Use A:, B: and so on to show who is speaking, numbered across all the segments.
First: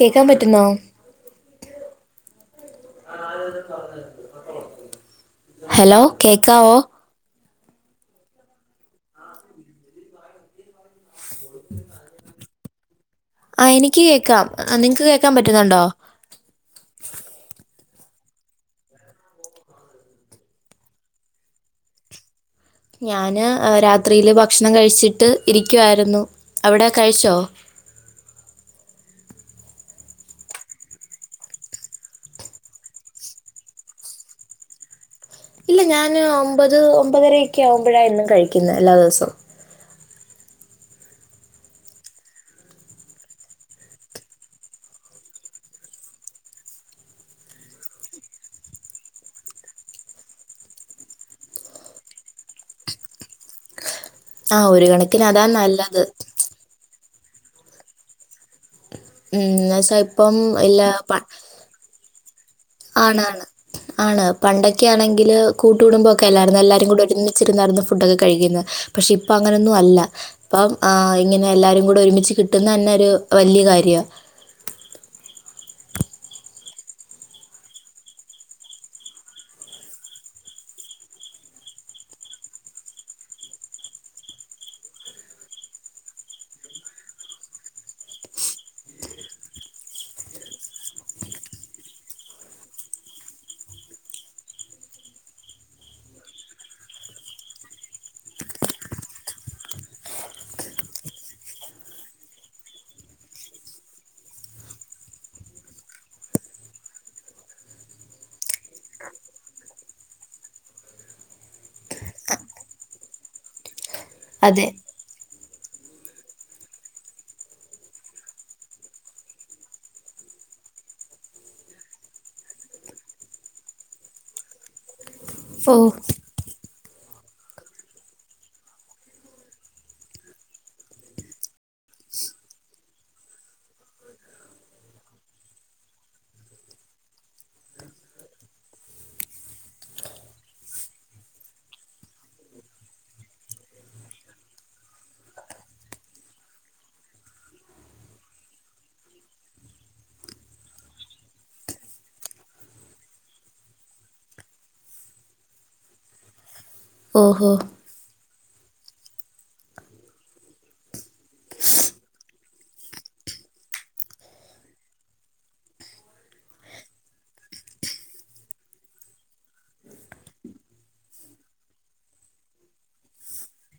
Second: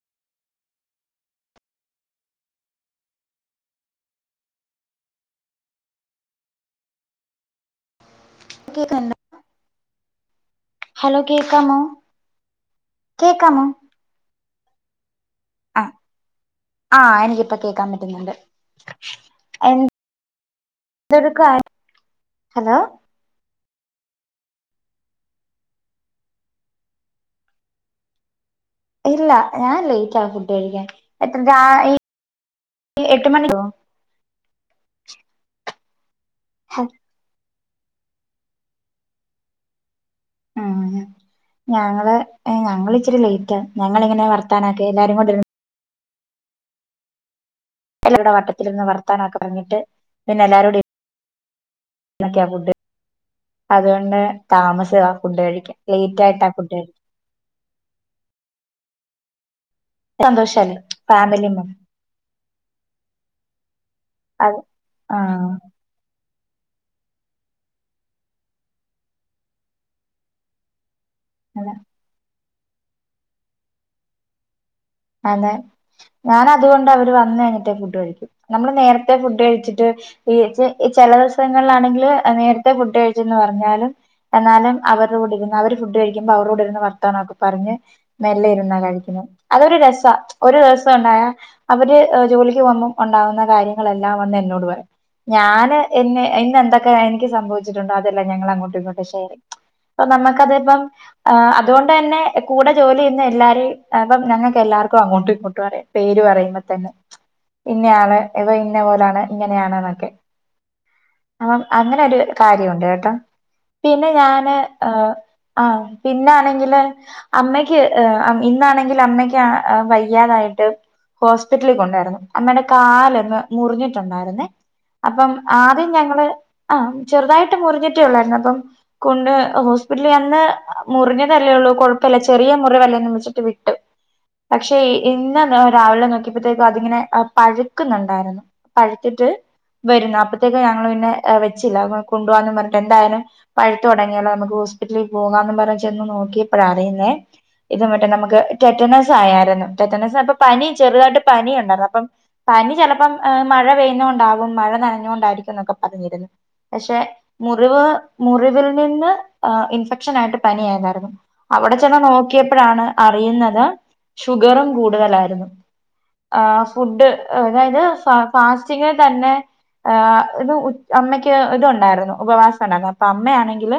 A: കേക്കാൻ പറ്റുന്നോ ഹലോ കേക്കാവോ
B: കേക്കാല്ല ഹലോ കേൾക്കാമോ
A: ആ എനിക്ക് കേക്കാം ആ നിങ്ങക്ക് കേ
B: ആ ആഹ് എനിക്കിപ്പ കേൾക്കാൻ പറ്റു ന്നുണ്ട് [unintelligible]
A: ഞാന് രാത്രിയിൽ ഭക്ഷണം കഴിച്ചിട്ട് ഇരിക്കുവായിരുന്നു അവിടെ കഴിച്ചോ
B: ഇല്ല ഞാൻ ലേറ്റാ ഫുഡ് കഴിക്കാന് എത്ര ജാ ഈ ഈ എട്ട് മണി [unintelligible]
A: ഇല്ല ഞാൻ ഞാ ഒമ്പത് ഒമ്പതരേ ക്യാവുമ്പഴാ എന്നും കഴിക്കുന്നേ എല്ലാ ദിവസവും.
B: ഉം ഞങ്ങള് എ ഞങ്ങള് ഇച്ചിരി ലേറ്റാ. ഞങ്ങളിങ്ങനെ വർത്താനോക്കെ എല്ലാരുംകൂടെര് എല്ല ടെ വട്ടത്തിലിര്ന്ന് വർത്താനോക്കെ പർഞ്ഞിട്ട് പിന്നെ എല്ലാരോടി നെ ക്ക്യാ ഫുഡ്. അതെ [unintelligible]
A: ആ ഒരു
B: താമസം ആഹ്
A: കണക്കിന്
B: ഫുഡ്
A: അതാ
B: കഴിക്കാൻ.
A: നല്ലത്
B: ലേറ്റായിട്ട ഫുഡ് കഴിക്ക
A: ഉം ന്നെ സെഹ് പ്പം
B: സന്തോഷല്ലേ
A: എല്ലാ പ
B: ഫാമിലി മൊ
A: ആണ് ആണ് ആണ്
B: അത്
A: പണ്ടൊക്കെ ആണെങ്കില്
B: ആഹ്
A: കൂട്ടുകുടുംമ്പൊ ക്കെല്ലാരുന്നു. എല്ലാരും കൂടി ഒരുമിച്ചിരുന്നായിര്ന്നു ഫുഡോക്കെ കഴിക്കുന്നേ. പക്ഷെ ഇപ്പ അങ്ങനൊന്നു അല്ല [unintelligible] ആഹ് ഇങ്ങനെ
B: അതെ
A: എല്ലാരും കൂടെ ഒരുമിച്ച് കിട് ട്ടുന്നന്നെരു വല്യ കാര്യാ
B: അതെ ഞാന് അതുകൊണ്ട് അവര് വന്നഴിഞ്ഞിട്ടെ ഫുഡ് കഴിക്കു. നമ്മള് നേരത്തെ ഫുഡ് കഴിച്ചിട്ട് ഈ ച് ഈ ചെല ദിവസങ്ങൾലാണെങ്കില് നേരത്തെ ഫുഡ് കഴിച്ചെന്ന് പറഞ്ഞാലും എന്നാലും അവര് രൂടെ ഇരുന്ന് അവര് ഫുഡ് കഴിക്കുമ്പോ അവരൂട്‌ ഇരുന്ന് വർത്തനൊക്കെ പറഞ്ഞ് മെല്ലെ ഇരുന്നാ കഴിക്കുന്നേ. അതൊരു രസാ. ഒരു ദിവസം ഉണ്ടായാ അവര് എ ജോലിക്ക് പോഉമ്പോ ഒണ്ടാവുന്ന കാര്യങ്ങളെല്ലാം വന്ന് എന്നോട് പറയും. ഞാന് എന്നെ ഇന്ന് എന്തൊക്കെ എനിക്ക് സംഭവിച്ചിട്ടുണ്ടോ അതെല്ലാം ഞങ്ങൾ അങ്ങോട്ടും ഇങ്ങോട്ട് ഷെയർ ചെയ്യും. പ്പം നമ്മക്കതിപ്പം അഹ് അതുകൊണ്ടെന്നെ കൂടെ ജോലിയെയ്ന്ന എല്ലാരെയും എഹ് അപ്പം ഞങ്ങക്ക് എല്ലാർക്കും അങ്ങോട്ടും ഇങ്ങോട്ടും അറിയാം പേര് പറയുമ്പോ തന്നെ ഇന്നെയാണ് ഇവ ഇന്ന പോലാണ് ഇങ്ങനെയാണ് എന്നൊക്കെ അപ്പം അങ്ങനെ ഒരു കാര്യമുണ്ട് കേട്ടോ. പിന്നെ ഞാന്
A: അതെ
B: ഏഹ്. ആഹ് പിന്നെ ആണെങ്കില് അമ്മയ്ക്ക് ഇന്നാണെ അമ്മയ്ക്ക് വയ്യാതായിട്ട് ഹോസ്പിറ്റലിൽ കൊണ്ടായിരുന്നു അമ്മയുടെ കാലൊന്ന് മുറിഞ്ഞിട്ടുണ്ടായിരുന്നേ. അപ്പം
A: ഓ
B: ആദ്യം ഞങ്ങള് ആഹ് ചെറുതായിട്ട് മുറിഞ്ഞിട്ടേ ഉള്ളായിരുന്നു അപ്പം കൊണ്ട് ഹോസ്പിറ്റലിൽ അന്ന് മുറിഞ്ഞതല്ലേ ഉള്ളൂ കുഴപ്പല്ല ചെറിയ മുറിവല്ലെന്നുവെച്ചിട്ടു വി ടു പക്ഷെ ഇന്ന് രാവിലെ നോക്കിയപ്പോഴത്തേക്കും അതിങ്ങനെ പഴുക്കുന്നുണ്ടായിരുന്നു പഴുത്തിട്ട് വരുന്നു അപ്പത്തേക്കും ഞങ്ങൾ പിന്നെ വെച്ചില്ല കൊണ്ടു പോവാം പറഞ്ഞിട്ട് എന്തായാലും പഴുത്ത് തുടങ്ങിയാലോ നമുക്ക് ഹോസ്പിറ്റലിൽ പോകാന്ന് പറഞ്ഞ ചെന്ന് നോക്കിയപ്പോഴ അറിയുന്നേ ഇത് മറ്റെ നമുക്ക് ടെറ്റനസ് ആയായിരുന്നു ടെറ്റനസ് അപ്പൊ പനി ചെറുതായിട്ട് പനി ഉണ്ടായിരുന്നു അപ്പം പനി ചെലപ്പം മഴ പെയ്യുന്നോണ്ടാവും മഴ നനഞ്ഞൊണ്ടായിരിക്കും എന്നൊക്കെ പറഞ്ഞിരുന്നു. പക്ഷെ
A: ഓഹോ
B: മുറിവ് മുറിവിൽ നിന്ന് ഇൻഫെക്ഷൻ ആയിട്ട് പനിയായിതായിരുന്നു അവിടെ ചെന്ന് നോക്കിയപ്പോഴാണ് അറിയുന്ന ത് ഷുഗറും കൂടുതലായിരുന്നു ആഹ് ഫുഡ് അതായത് ഫ ഫാസ്റ്റിങ്ങിൽ തന്നെ ആഹ് ഇത് അമ്മയ്ക്ക് ഇത് ഒണ്ടായിരുന്നു ഉപവാസം ഉണ്ടായിരുന്നു അപ്പോ അമ്മയാണെങ്കിൽ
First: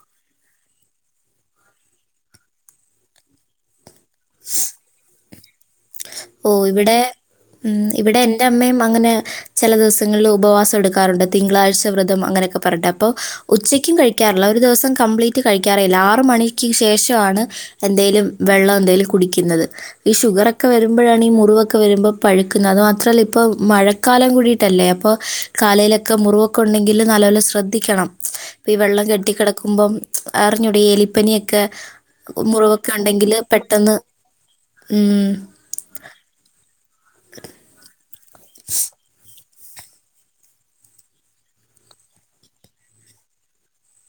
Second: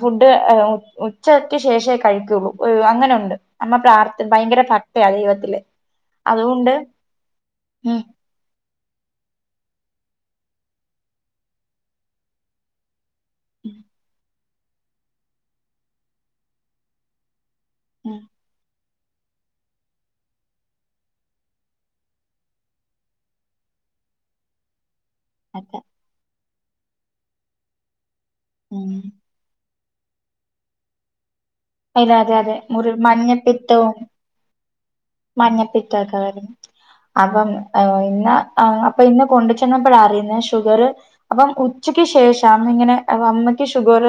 B: ഫുഡ് ഉച്ചക്ക് ശേഷേ കഴിക്കുള്ളൂ അങ്ങനെ ഉണ്ട്. അമ്മ പ്രാർത്ഥ ഭയങ്കര ഭക്തയാ ദൈവത്തില്.
A: ഓ
B: അതുകൊണ്ട്
A: ഇവിടെ ഉം ഇവിടെ എന്റെ അമ്മയും അങ്ങനെ ചില ദിവസ ങ്ങളിൽ ഉപവാസ എടുക്കാറുണ്ട് തിങ്കളഴ്ച വ്രതം അങ്ങനെയൊക്കെ പറഞ്ട്ട് അപ്പോ ഉച്ചക്കും കഴിക്കാറില്ല. ഒരു ദിവസം കംപ്ലീറ്റ് കഴിക്കാറില്ല ആറ് മണിക്ക് ശേഷം ആണ്
B: ഉം
A: എന്തേലും വെള്ളം എന്തേലും കുടിക്കുന്നത് ഈ ഷുഗറൊക്കെ വരുമ്പോഴാ പണി മുറിവൊക്കെ വരുമ്പോ പഴുക്കുന്ന അത് മാത്രമല്ല ഇപ്പോ മഴക്കാലം കൂടിട്ടല്ലേ അപ്പോ
B: അതെ
A: കാലയിലൊക്കെ മുറുവൊ ഉണ്ടെങ്കിൽ നല്ലപോലെ ശ്രദ്ധിക്കണം ഈ
B: ഉം
A: വെള്ളം കെട്ടിക്കിടക്കുമ്പോ അറിഞ്ഞുടെ ഈ ഏലിപ്പനിയൊ
B: അതെ അതെ അതെ മുറി മഞ്ഞപ്പിത്തവും
A: പെട്ടെന്ന് ഉം,
B: മഞ്ഞപ്പിത്ത ഒക്കെ [inaudible] അപ്പം ഇന്ന് ആ അപ്പൊ ഇന്ന് കൊണ്ട് ചെന്നപ്പോയാ അറിയുന്നേ ഷുഗർ അപ്പം ഉച്ചയ്ക്ക് ശേഷം അന്ന് ഇങ്ങനെ അമ്മയ്ക്ക് ഷുഗർ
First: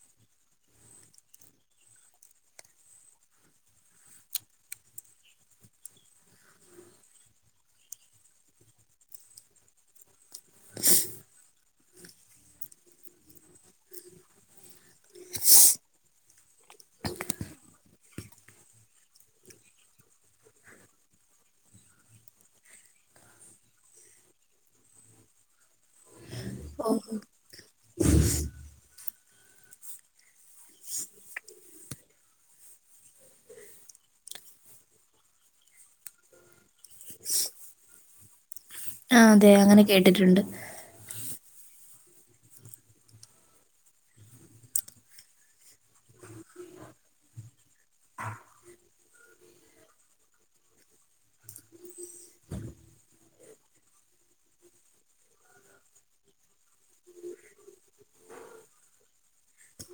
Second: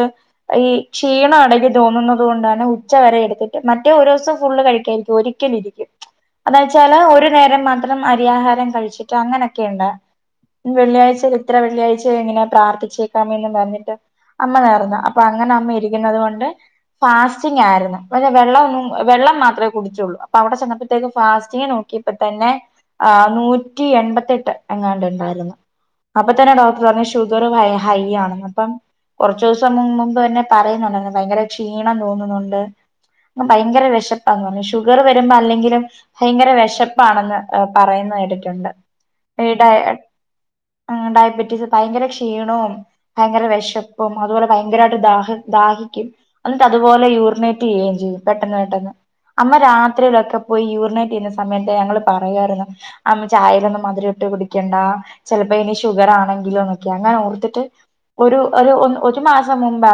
B: ഈ ക്ഷീണം ഇടക് തോന്നുന്ന് അതുകൊണ്ടാണ് ഉച്ച വരെ എടുത്തിട്ട് മറ്റേ ഒരു ദിവസം ഫുള്ള് കഴിക്കായിരിക്കും ഒരിക്കല് ഇരിക്കും അതാെച്ചാല് ഒരു നേരം മാത്രം അരിയാഹാരം കഴിച്ചിട്ട് അങ്ങനൊക്കെ ഉണ്ട് വെള്ളിയാഴ്ച ഇത്ര വെള്ളിയാഴ്ച ഇങ്ങനെ പ്രാർത്ഥിച്ചേക്കാന്ന് പറഞ്ഞിട്ട് അമ്മ നേർന്ന് അപ്പൊ അങ്ങനെ അമ്മ ഇരിക്കുന്നത് കൊണ്ട് ഫാസ്റ്റിംങ്ങ് ആയിരുന്നു പക്ഷേ വെള്ളം വെള്ളം മാത്രമേ കുടിച്ചുള്ളൂ അപ്പൊ അവിടെ ചെന്നപ്പോഴത്തേക്ക് ഫാസ്റ്റിങ് നോക്കിയപ്പോ തന്നെ ആ നൂറ്റി എൺപത്തെട്ട് എങ്ങാനുണ്ടായിരുന്നു അപ്പൊ തന്നെ ഡോക്ടർ
A: ഓ
B: പറഞ്ഞ് ഷുഗർ ഹൈ ആണ്ന്ന് അപ്പം കുറച്ചു ദിവസം മുമ്പ് തന്നെ പറയുന്നുണ്ടായിരുന്നു ഭയങ്കര ക്ഷീണം തോന്നുന്നുണ്ട് അ ഭയങ്കര വിശപ്പാന്ന് പറഞ്ഞ് ഷുഗർ വരുമ്പോ അല്ലെങ്കിലും ഭയങ്കര വിശപ്പ് ആണെന്ന് പറയുന്നത് കേട്ടി ട്ടിട്ടുണ്ട്
A: ആഹ് അതെ അങ്ങനെ കേട്ടിട്ടുണ്ട്
B: ഡയബറ്റീസ് ഭയങ്കര ക്ഷീണവും ഭയങ്കര വിശപ്പും അതുപോലെ ഭയങ്കരമായിട്ട് ദാഹി ദാഹിക്കും എന്നിട്ട് അതുപോലെ യൂറിനേറ്റ് ചെയ്യുകയും ചെയ്യും പെട്ടെന്ന് പെട്ടെന്ന് അമ്മ രാത്രിയിലൊക്കെ പോയി യൂറിനേറ്റ് ചെയ്യുന്ന സമയത്ത് ഞങ്ങള് പറയുവായിരുന്നു ചായലൊന്നും മധുരം ഇട്ട് കുടിക്കണ്ട ചിലപ്പോ ഇനി ഷുഗർ ആണെങ്കിലോന്നൊക്കെ അങ്ങനെ ഓർത്തിട്ട് ഒരു ഒരു മാസം മുമ്പ്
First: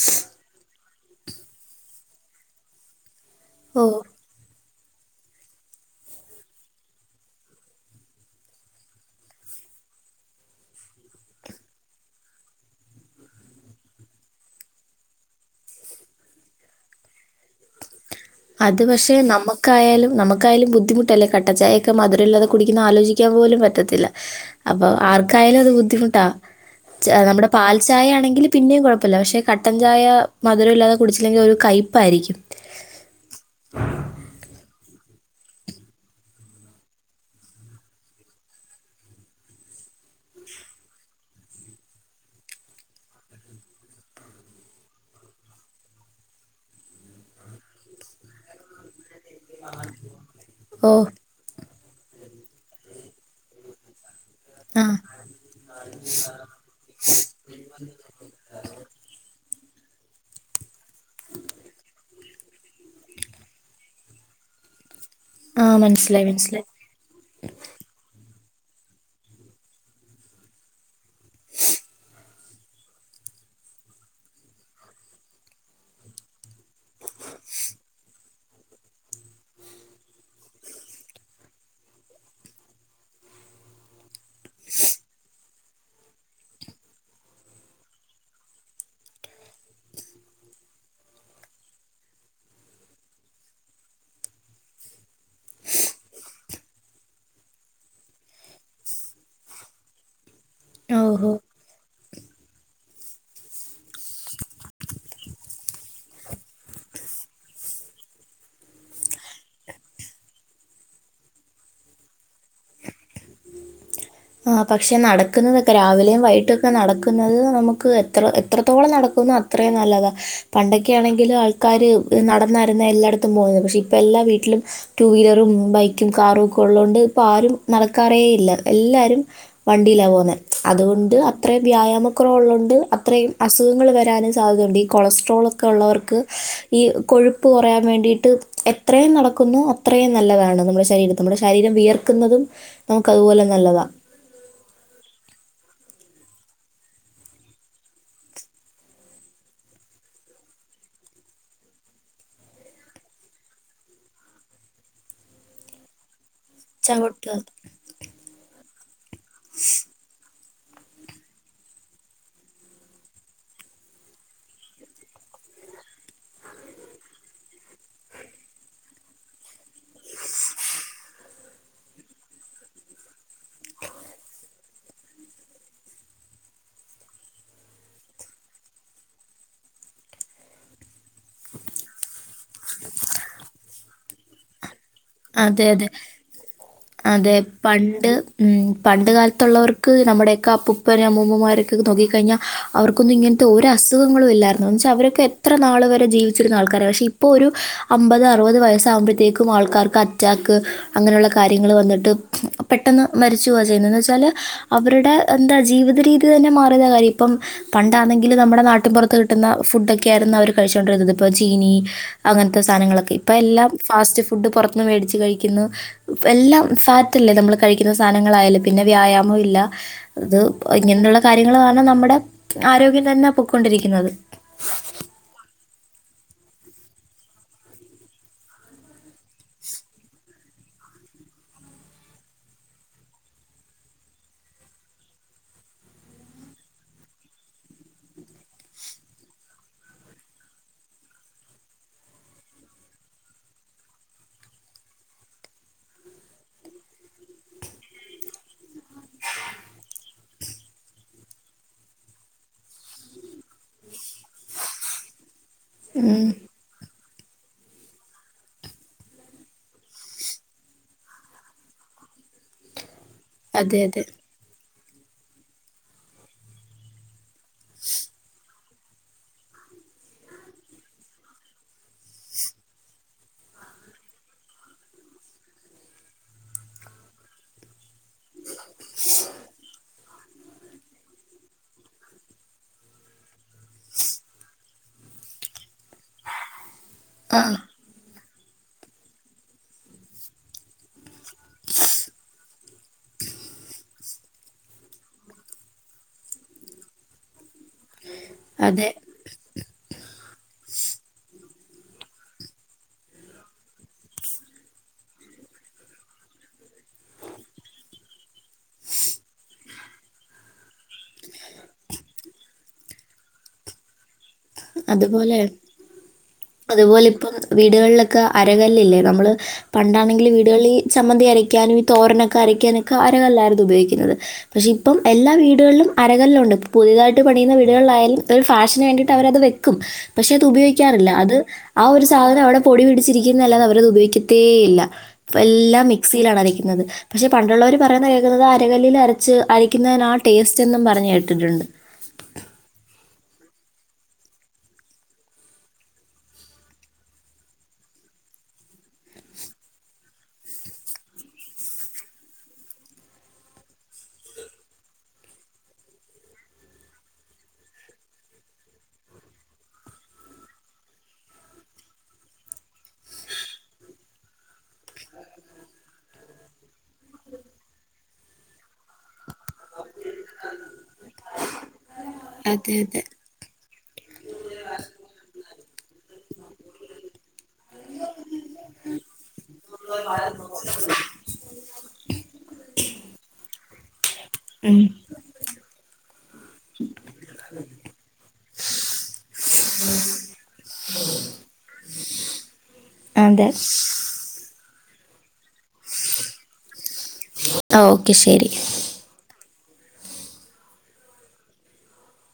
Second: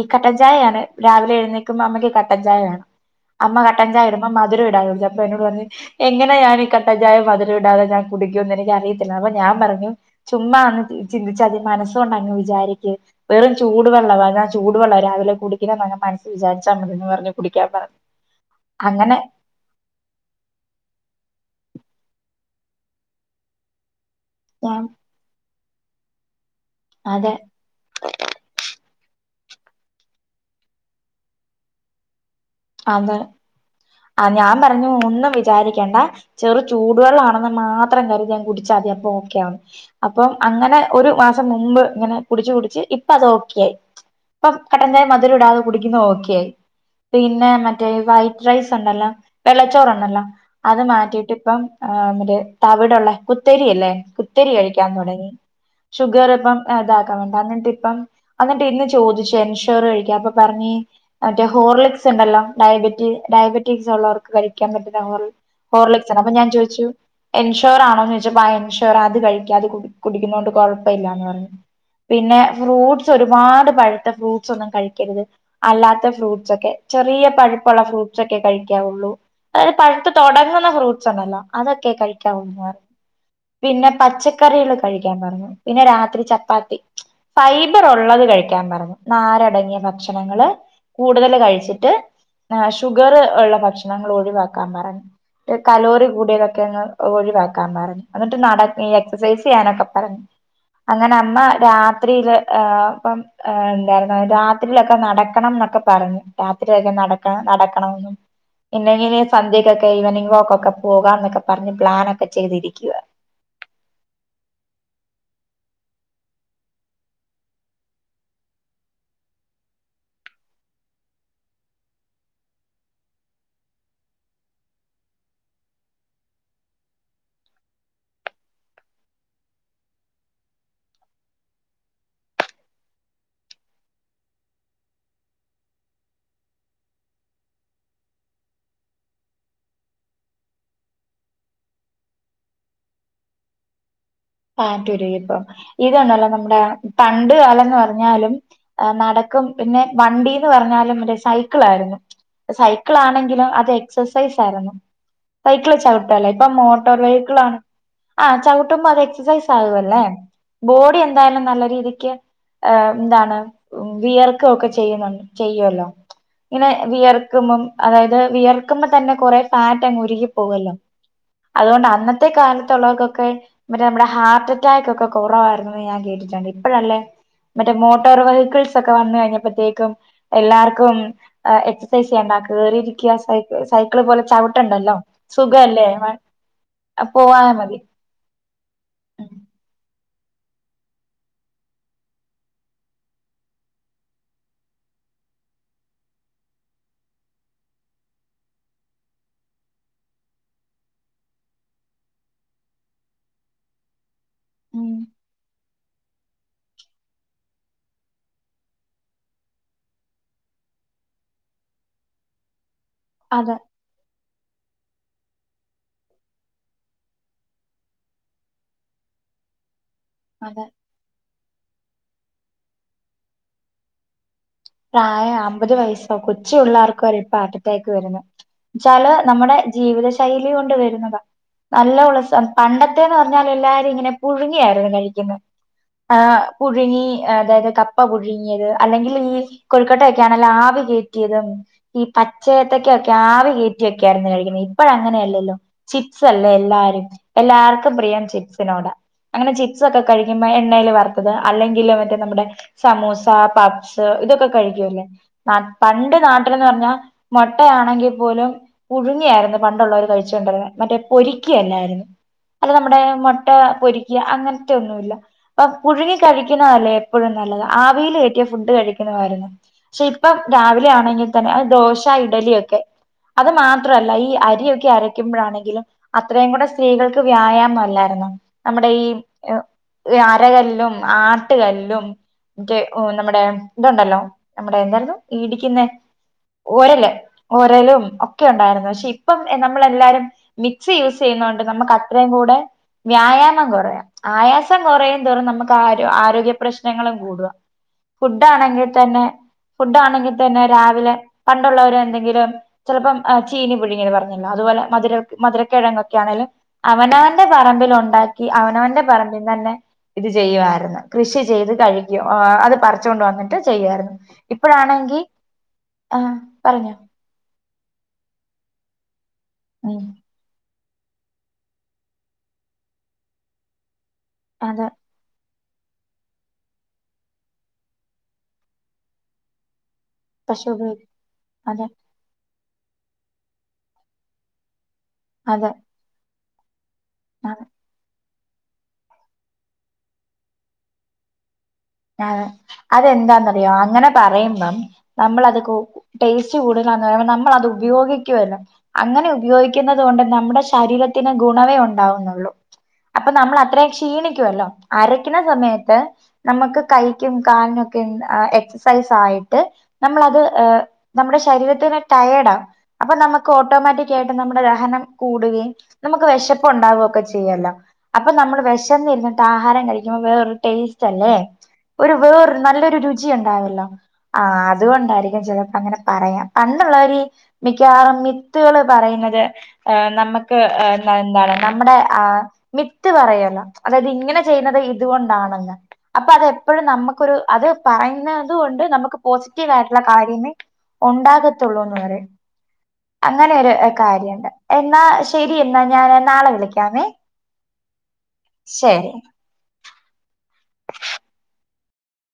B: ഈ കട്ടൻ ചായ ആണെ രാവിലെ എഴുന്നേക്കുമ്പോ അമ്മക്ക് കട്ടൻചായ വേണം അമ്മ
A: ഓ
B: കട്ടൻ ചായ ഇടുമ്പോ മധുരം അപ്പോ എന്നോട് പറഞ്ഞു എങ്ങനെ ഞാൻ ഈ കട്ടൻ ചായ മധുരം ഇടാതെ ഞാൻ കുടിക്കുംന്ന് എനിക്ക് അറിയത്തില്ല അപ്പൊ ഞാൻ പറഞ്ഞു ചുമ്മാന്ന് ചിന്തിച്ച മതി മനസ്സ് കൊണ്ട് അങ്ങ് വിചാരിക്ക് വെറും ചൂടുവെള്ളവാ ഞാൻ ചൂടുവെള്ള രാവിലെ ഇല്ലാന്ന് മനസിൽ വിചാരിച്ചാ മതിന്ന് പറഞ്ഞ് കുടിക്കാൻ പറഞ്ഞു
A: അത് പക്ഷെ
B: അങ്ങനെ
A: നമ്മുക്കായാലും നമുക്കായാലും ബുദ്ധിമുട്ടല്ലേ കട്ടൻ ചായയൊക്കെ ഒക്കെ മധുരമില്ലതെ കുടിക്കുന്നത് ആലോചിക്കാൻ പോലും പറ്റത്തില്ല
B: ഞാൻ
A: അപ്പൊ ആർക്കായാലും അത് ബുദ്ധി ബുദ്ധിമുട്ടാ
B: അതെ
A: നമ്മുടെ പാൽ ചായ ആണെങ്കിൽ പിന്നെയും കുഴപ്പമില്ല പക്ഷെ കട്ടൻചായ മധുരം ഇല്ലാതെ കുടിച്ചില്ലെങ്കിൽ ഒരു കൈപ്പായിരിക്കും
B: അതെ ആ ഞാൻ പറഞ്ഞു പറഞ്ഞു ഒന്നും വിചാരിക്കേണ്ട ചെറു ചൂടുവെള്ളണെന്ന് മാത്രം കരുതി അങ്ങ് കുടിച്ചാ മതി അപ്പൊ ഓക്കെ ആവുന്നു അപ്പം അങ്ങനെ ഒരു മാസം മുമ്പ് ഇങ്ങനെ കുടിച്ച് കുടിച്ച് ഇപ്പ അത് ഓക്കെ ആയി ഇപ്പ കട്ടഞ്ചായ മധുരം ഇടാതെ കുടിക്കുന്ന ഓക്കെ ആയി പിന്നെ മറ്റേ വൈറ്റ് റൈസ് ഉണ്ടല്ലോ വെള്ളച്ചോറണല്ലോ അത്
A: ഓ
B: മാറ്റിട്ട് ഇപ്പം ആഹ് മറ്റേ തവിടുള്ള കുത്തരിയല്ലേ കുത്തരി
A: ആ
B: കഴിക്കാൻ തൊടങ്ങി ഷുഗർ ഇപ്പം ഇതാക്കാൻ വേണ്ടി അ ന്നിട്ട് ഇപ്പം എന്നിട്ട് ഇന്ന് ചോദിച്ചു ചോറ് കഴിക്കാൻ അപ്പോ പറഞ്ഞ് മറ്റെ ഹോർലിക്സ് ഉണ്ടല്ലോ ഡയബറ്റി ഡയബറ്റിസ് ഉള്ളവർക്ക് കഴിക്കാൻ പറ്റുന്ന
A: ആ
B: ഹോർലിക്സ് ഉണ്ട്
A: മനസ്സിലായി
B: അപ്പോ ഞാൻ
A: മനസ്സിലായി.
B: ചോദിച്ചു എൻഷോർ ആണോന്ന് ചോ ആ എൻഷോറ അത് കഴിക്ക അത് കുടിക്കുന്നോണ്ട് കൊഴപ്പ ഇല്ലാന്ന് പറഞ്ഞു പിന്നെ ഫ്രൂട്ട്സ് ഒരുപാട് പഴുത്തെ ഫ്രൂട്ട്സ് ഒന്നും കഴിക്കരുത് അല്ലാത്ത ഫ്രൂട്ട്സ് ഒക്കെ. ചെറിയ പഴുപ്പുള്ള ഫ്രൂട്ട്സ് ഒക്കെ കഴിയ്ക്കാവുള്ളൂ അതായത് പഴുത്ത് തുടങ്ങുന്ന ഫ്രൂട്ട്സ് ഉണ്ടല്ലോ അതൊക്കെ കഴിയ്ക്കാവുള്ളു പിന്നെ പച്ച കറികള് കഴിക്കാൻ പറഞ്ഞു. പിന്നെ രാത്രി ചപ്പാത്തി ഫൈബർ ഒ ള്ളത് കഴിക്കാൻ പറഞ്ഞു നാരടങ്ങിയ ഭക്ഷണങ്ങള് കൂടുതൽ കഴിച്ചിട്ട് ട്ട് ഷുഗർ ഉള്ള ഭക്ഷണങ്ങൾ ഒഴിവാക്കാൻ പറഞ്ഞു കലോറി കൂടിയതൊക്കെ ഒഴിവാക്കാൻ പറഞ്ഞു എന്നിട്ട് നട എക്സസൈസ് ചെയ്യാനൊക്കെ പറഞ്ഞു. അങ്ങനെ അമ്മ
A: ഓഹോ.
B: രാ രാത്രിയില് ഇപ്പം എന്തായിരുന്നു രാത്രിയിലൊക്കെ നടക്കണം എന്നൊക്കെ പറഞ്ഞു. രാത്രിയൊക്കെ നടക്കണം നടക്കണെന്നും പിന്നെങ്ങനെ സന്ധ്യക്കൊക്കെ ഈവനിങ് വോക്ക് ഒക്കെ പോകാ എന്നൊക്കെ പറഞ്ഞ് പ്ലാനൊക്കെ ചെയ്തിരിക്കുവാ.
A: ആ പക്ഷെ നടക്കുന്നതൊക്കെ രാവിലെയും വൈകിട്ടൊക്കെ നടക്കുന്നത് നമുക്ക് എത്ര എത്രത്തോളം നടക്കുന്ന അത്രയും നല്ലതാ പണ്ടൊക്കെയാണെങ്കിൽ ആൾക്കാര് നടനാരുന്നും എല്ലായിടത്തും പോകുന്നത് പക്ഷെ ഇപ്പ എല്ലാ വീട്ടിലും ടു വീലറും ബൈക്കും കാറും ഒക്കെ ഉള്ളതോണ്ട് ഇപ്പ ആരും നടക്കാറേ ഇല്ല എല്ലാര രും വണ്ടിയില പോകുന്നെ അതുകൊണ്ട് അത്രയും വ്യായാമ കുറവ് ഉള്ളതു കൊണ്ട് അത്രയും അസുഖങ്ങൾ വരാനും സാധ്യത ഉ ണ്ട്. ഈ കൊളസ്ട്രോൾ ഒക്കെ ഉള്ളവർക്ക് ഈ കൊഴുപ്പ് കൊ റയാൻ വേണ്ടിയിട്ട് എത്രയും നടക്കുന്നു അത്രയും നല്ലതാണ് നമ്മുടെ ശരീരം നമ്മുടെ ശരീരം വിയർക്കുന്നതും നമുക്ക് അതുപോലെ നല്ലതാണ്.
B: ആറ്റുരു ഇപ്പ ഇതണ്ടല്ലോ നമ്മുടെ പണ്ട് കാലം എന്ന് പറഞ്ഞാലും നടക്കും പിന്നെ വണ്ടിന്ന് പറഞ്ഞാലും മറ്റേ സൈക്കിള ആയിരുന്നു സൈക്കിൾ ആണെങ്കിലും അത് എക്സസൈസ് ആയിരുന്നു സൈക്കിള് ചവിട്ടുല്ലോ. ഇപ്പൊ മോട്ടോർ
A: ചവിട്ടുക
B: വെഹിക്കിൾ ആണ് ആ ചവിട്ടുമ്പോ അത് ചാവുകല്ലേ. ബോഡി എന്തായാലും നല്ല രീതിക്ക് എന്താണ് വിയർക്കു ഒക്കെ ചെയ്യുന്നുണ്ട് ചെയ്യുമല്ലോ ഇങ്ങനെ വിയർക്കുമ്പം അതായത് വിയർക്കുമ്പോ തന്നെ കൊറേ ഫാറ്റ് അങ്ങ് ഉരുകിപ്പോകുവല്ലോ അതുകൊണ്ട് അന്നത്തെ കാലത്തുള്ളവർക്കൊക്കെ മറ്റേ നമ്മുടെ ഹാർട്ട് അറ്റാക്ക് ഒക്കെ കുറവായിരുന്നുന്ന് ഞാൻ കേട്ടിട്ടുണ്ട് ഇപ്പോഴല്ലേ മറ്റേ മോട്ടോർ വെഹിക്കിൾസ് ഒക്കെ വന്ന കഴിഞ്ഞപ്പോഴത്തേക്കും എല്ലാർക്കും എക്സസൈസ് ചെയ്യണ്ട കേറിയിരിക്കുക സ സൈക്കിൾ പോലെ ചവിട്ടണ്ടല്ലോ.
A: അതെ അതെ
B: സുഖല്ലേ
A: അതെ
B: പോവാതെ മതി
A: പണ്ട്. പണ്ട് കാലത്തുള്ളവർക്ക്. നമ്മുടെയൊക്കെ അപ്പുപ്പനും അമ്മൂമ്മമാരൊക്കെ നോക്കി കഴിഞ്ഞൽ അവർക്കൊന്നും ഇങ്ങനത്തെ ഒരു അസുഖങ്ങളും ഇല്ലായിരുന്നു എന്ന് വെച്ചാൽ അവരൊക്കെ എത്ര നാൾ വരെ ജീവിച്ചിരുന്ന ആൾക്കാരാ പക്ഷേ ഇപ്പോൾ ഒരു അമ്പത് അറുപത് വയസ്സാവുമ്പോഴത്തേക്കും ആൾക്കാർക്ക് അറ്റാക്ക് അങ്ങനെയുള്ള കാര്യങ്ങൾ വന്നിട്ട് പെട്ടെന്ന് മരിച്ചു പോകുവാ ചെയ്യുന്നത് എന്ന് വെച്ചാല്
B: ഉം
A: അവരുടെ എന്താ ജീവിതരീതി. ഇത് തന്നെ മാറിയുന്ന കാര്യം ഇപ്പം പണ്ടാണെങ്കിൽ നമ്മുടെ നാട്ടിൻ പുറത്ത് കിട്ടുന്ന ഫുഡൊക്കെ ആയിരുന്നു അവർ കഴിച്ചുകോണ്ടിരുന്നത് ഇപ്പ ചീനി അങ്ങനത്തെ സാ സ്ഥാനങ്ങളോക്കേ ഇപ്പോ
B: അതെ
A: എല്ലാം ഫാസ്റ്റ് ഫുഡ് പുറ മേടിച്ച് കഴിക്കുന്നു. എല്ലാം ഫാ റ്റെല്ലേ നമ്മള് കഴിക്കുന്ന സാധനങ്ങളായാലും പിന്നെ വ്യായാമം ഇല്ല. അത്
B: അതെ
A: ഇങ്ങനെയുള്ള കാര്യങ്ങളാണ് നമ്മുടെ ആരോഗ്യം തന്നെ പൊക്കൊണ്ടിരിക്കുന്നത്.
B: പ്രായം അമ്പത് വയസ്സോ കൊച്ച് പിള്ളേർക്ക് വരെ ഇപ്പ ഹാർട്ട് അറ്റാക്ക് വരുന്നു എന്നു വച്ചാല് നമ്മുടെ ജീവിത ശൈലി കൊണ്ട് വരുന്നതാ നല്ല ഉത്സം പണ്ടത്തെന്ന് പറഞ്ഞാൽ എല്ലാരും ഇങ്ങനെ പുഴുങ്ങിയായിരുന്നു കഴിക്കുന്നത് ആ പുഴുങ്ങി അതായത് കപ്പ പുഴുങ്ങിയത് അല്ലെങ്കിൽ ഈ കൊഴുക്കട്ടൊക്കൊണെല്ലോ ആവി കയറ്റിയതും ഈ പച്ച ഏത്തക്കയോക്കെ ആവി കയറ്റിയൊക്കെ ആയിരുന്നു കഴിക്കുന്നത് ഇപ്പോഴ് അങ്ങനെയല്ലല്ലോ ചിപ്സ് അല്ലേ എല്ലാരും എല്ലാർക്കും പ്രിയം ചിപ്സിനോടാ അങ്ങനെ ചിപ്സ് ഒക്കെ കഴിക്കുമ്പോ എണ്ണൽ വറുത്തത് അല്ലെങ്കിലും മറ്റേ നമ്മുടെ സമൂസ പപ്സ് ഇതൊക്കെ കഴിക്കുവാല്ലേ. പ പണ്ട്
A: ഉം.
B: നാട്ടിലെന്ന് പറഞ്ഞാ മുട്ടയാണെങ്കിൽ പോലും പുഴുങ്ങിയാരുന്നു പണ്ടുള്ളവര് കഴിച്ചു കൊണ്ടായിരുന്നത് മറ്റേ പൊരിയ്ക്കാല്ലാരുന്നു അത് നമ്മുടെ മുട്ട
A: അതെ അതെ.
B: പൊരിക്യാ അങ്ങനെ റ്റ് ഒന്നുമില്ല അപ് പുഴുങ്ങി കഴിക്കുന്നതല്ലേ എപ്പോഴും നല്ലത് ആവില് കെറ്റിയ ഫുഡ് കഴിക്കുന്നാതാരുന്നു. പക്ഷെ ഇപ്പം രാവിലെ ആണെങ്കിൽ തന്നെ അത് ദോശ, ഇഡലിയൊക്കെ അത് മാത്ര അല്ല ഈ അരിയൊക്കെ അരയ്ക്കുമ്പോഴാണെങ്കിലും അത്രയും കൂടെ സ്ത്രീകൾക്ക് വ്യായാമം അല്ലായിരുന്നോ നമ്മുടെ ഈ അരകല്ലും, ആട്ടുകല്ലും, മറ്റേ നമ്മുടെ ഇതുണ്ടല്ലോ. നമ്മടെ എന്താരുന്നു ഈ ഇടിക്കുന്നേ. ഓരല്
A: ആ.
B: ഓരലും ഒ ഒക്കെ ഉണ്ടായിരുന്നു പക്ഷെ ഇപ്പം നമ്മളെല്ലാരും മിക്സ് യൂസ് ചെയ്യുന്നൊണ്ട് നമുക്ക് അത്രയും കൂടെ വ്യായാമം കുറയാം ആയാസം കുറയുന്തോറും നമുക്ക് ആ ആരോഗ്യ പ്രശ്നങ്ങളും കൂടുവാ. ഫുഡ് ആണെങ്കി
A: അതെ.
B: തന്നെ ഫുഡ്‌ ആണെങ്കിൽ തന്നെ രാവിലെ പണ്ടുള്ളവര് എന്തെങ്കിലും ചിലപ്പം ചീനി പുഴുങ്ങിയത് പറഞ്ഞല്ലോ അതുപോലെ മധുര മധുരക്കിഴങ്ങൊക്കെ ആണേലും അവനവന്റെ പറമ്പിൽ ഉണ്ടാക്കി അവനവന്റെ പറമ്പിന്ന് ഇത് ചെയ്യുയിരുന്നു കൃഷി ചെയ്ത് കഴിക്കും അത് പറിച്ചുകൊണ്ട് വന്നിട്ട് ചെയ്യുവാരുന്നു ഇപ്പഴാണെങ്കി
A: അതുപോലെ
B: ആഹ് പറഞ്ഞോ
A: അതുപോലെ ഇപ്പം വീടുകളിലൊക്കെ അരകല്ലില്ലേ നമ്മള്
B: ഉം
A: പണ്ടാണെങ്കില് വീടുകളി ചമ്മന്തി അരക്കാനും ഈ തോരനൊക്കെ അരക്കാനൊക്കെ അരകല്ലായിരുന്ന് ഉപയോഗിക്കുന്നത് പക്ഷെ
B: അതെ
A: ഇപ്പം എല്ലാ വീ വീടുകളിലും അരകല്ലുണ്ട് പുതിയതായിട്ട് പണിയുന്ന വീടുകളിലായാലും ഒരു ഫാഷൻ ആയിട്ട് ന്നട്ട് അവരത് വെക്കും പക്ഷെ അത്
B: പശു ഉപയോഗി
A: ഉപയോഗിക്കാറില്ല അത്
B: അതെ
A: ആഹ് ഒരു സാധനം അവിടെ പൊടി പിടിച്ചിരിക്കുന്നല്ലാതെ അവരത് ഉപയോഗിക്കത്തേ ഇല്ല ഇപ്പ
B: അതെ
A: എല്ലാം മിക്സിയിലാണ് അര വരുന്നത് പക്ഷെ
B: അതെ
A: പണ്ടുള്ളവര് പറയുന്ന കേ വക്കുന്നത് അരകല്ലിൽ അരച്ച് അരിക്കുന്നതിനാ ടേസ്റ്റ് എന്നും പറഞ്ഞ് കേട്ടിട്ടുണ്ട്
B: ആഹ് അതെന്താന്നറിയോ അങ്ങനെ പറയുമ്പം നമ്മൾ അത് കു ടേസ്റ്റ് കൂടുതലാന്ന് പറയുമ്പം നമ്മളത് ഉപയോഗിക്കുവല്ലോ അങ്ങനെ ഉപയോഗിക്കുന്നത് കൊണ്ട് നമ്മുടെ ശരീരത്തിന് ഗുണമേ ഉണ്ടാവുന്നുള്ളൂ അപ്പൊ നമ്മൾ അത്രയും ക്ഷീണിക്കുവല്ലോ അരക്കുന്ന സമയത്ത് നമുക്ക് കൈക്കും കാലിനുമൊക്കെ എക്സസൈസ് ആയിട്ട് നമ്മളത് നമ്മുടെ ശരീരത്തിന് ടയേർഡ് ആകും അപ്പൊ നമുക്ക് ഓട്ടോമാറ്റിക് ആയിട്ട് നമ്മുടെ ദഹനം കൂടുകയും നമുക്ക് വിശപ്പ് ഉണ്ടാവുകയും ഒക്കെ ചെയ്യുവല്ലോ അപ്പം നമ്മള് വിശന്ന് ഇരുന്നിട്ട് ആഹാരം കഴിക്കുമ്പോൾ വേറൊരു ടേ റ്റല്ലേ ഒരു വേറൊരു
A: അതെ
B: നല്ലൊരു
A: അതെ
B: രുചി ഉണ്ടായിരുന്നു അല്ലാ ആഹഹ് അതുകൊണ്ടായിരിക്കും ചില അങ്ങനെ പറയാ പണ്ടുള്ളവരീ മിക്കവാറും മിത്തുകള് പറയുന്നത് ആഹ് നമുക്ക് എന്താണ് നമ്മുടെ ആഹ് മിത്ത് പറയുവല്ലോ അതായത് ഇങ്ങനെ ചെയ്യുന്നത്
A: ഉം
B: ഇതുകൊണ്ടാണെന്ന് അപ്പൊ അത് അത് നമ്മക്കൊരു അത് പറയുന്നുത് കൊണ്ട് നമുക്ക് പോസിറ്റീവ് ആയിട്ടുള്ള കാര്യമേ ഉണ്ടാകത്തുള്ളൂന്ന് പറയും
A: അതെ
B: അങ്ങനൊരു കാര്യണ്ട് എന്നാ ശരി എന്നാ ഞാന് നാളെ വിളിക്കാമേ
A: ഓക്കെ ശരി
B: ശരി [inaudible]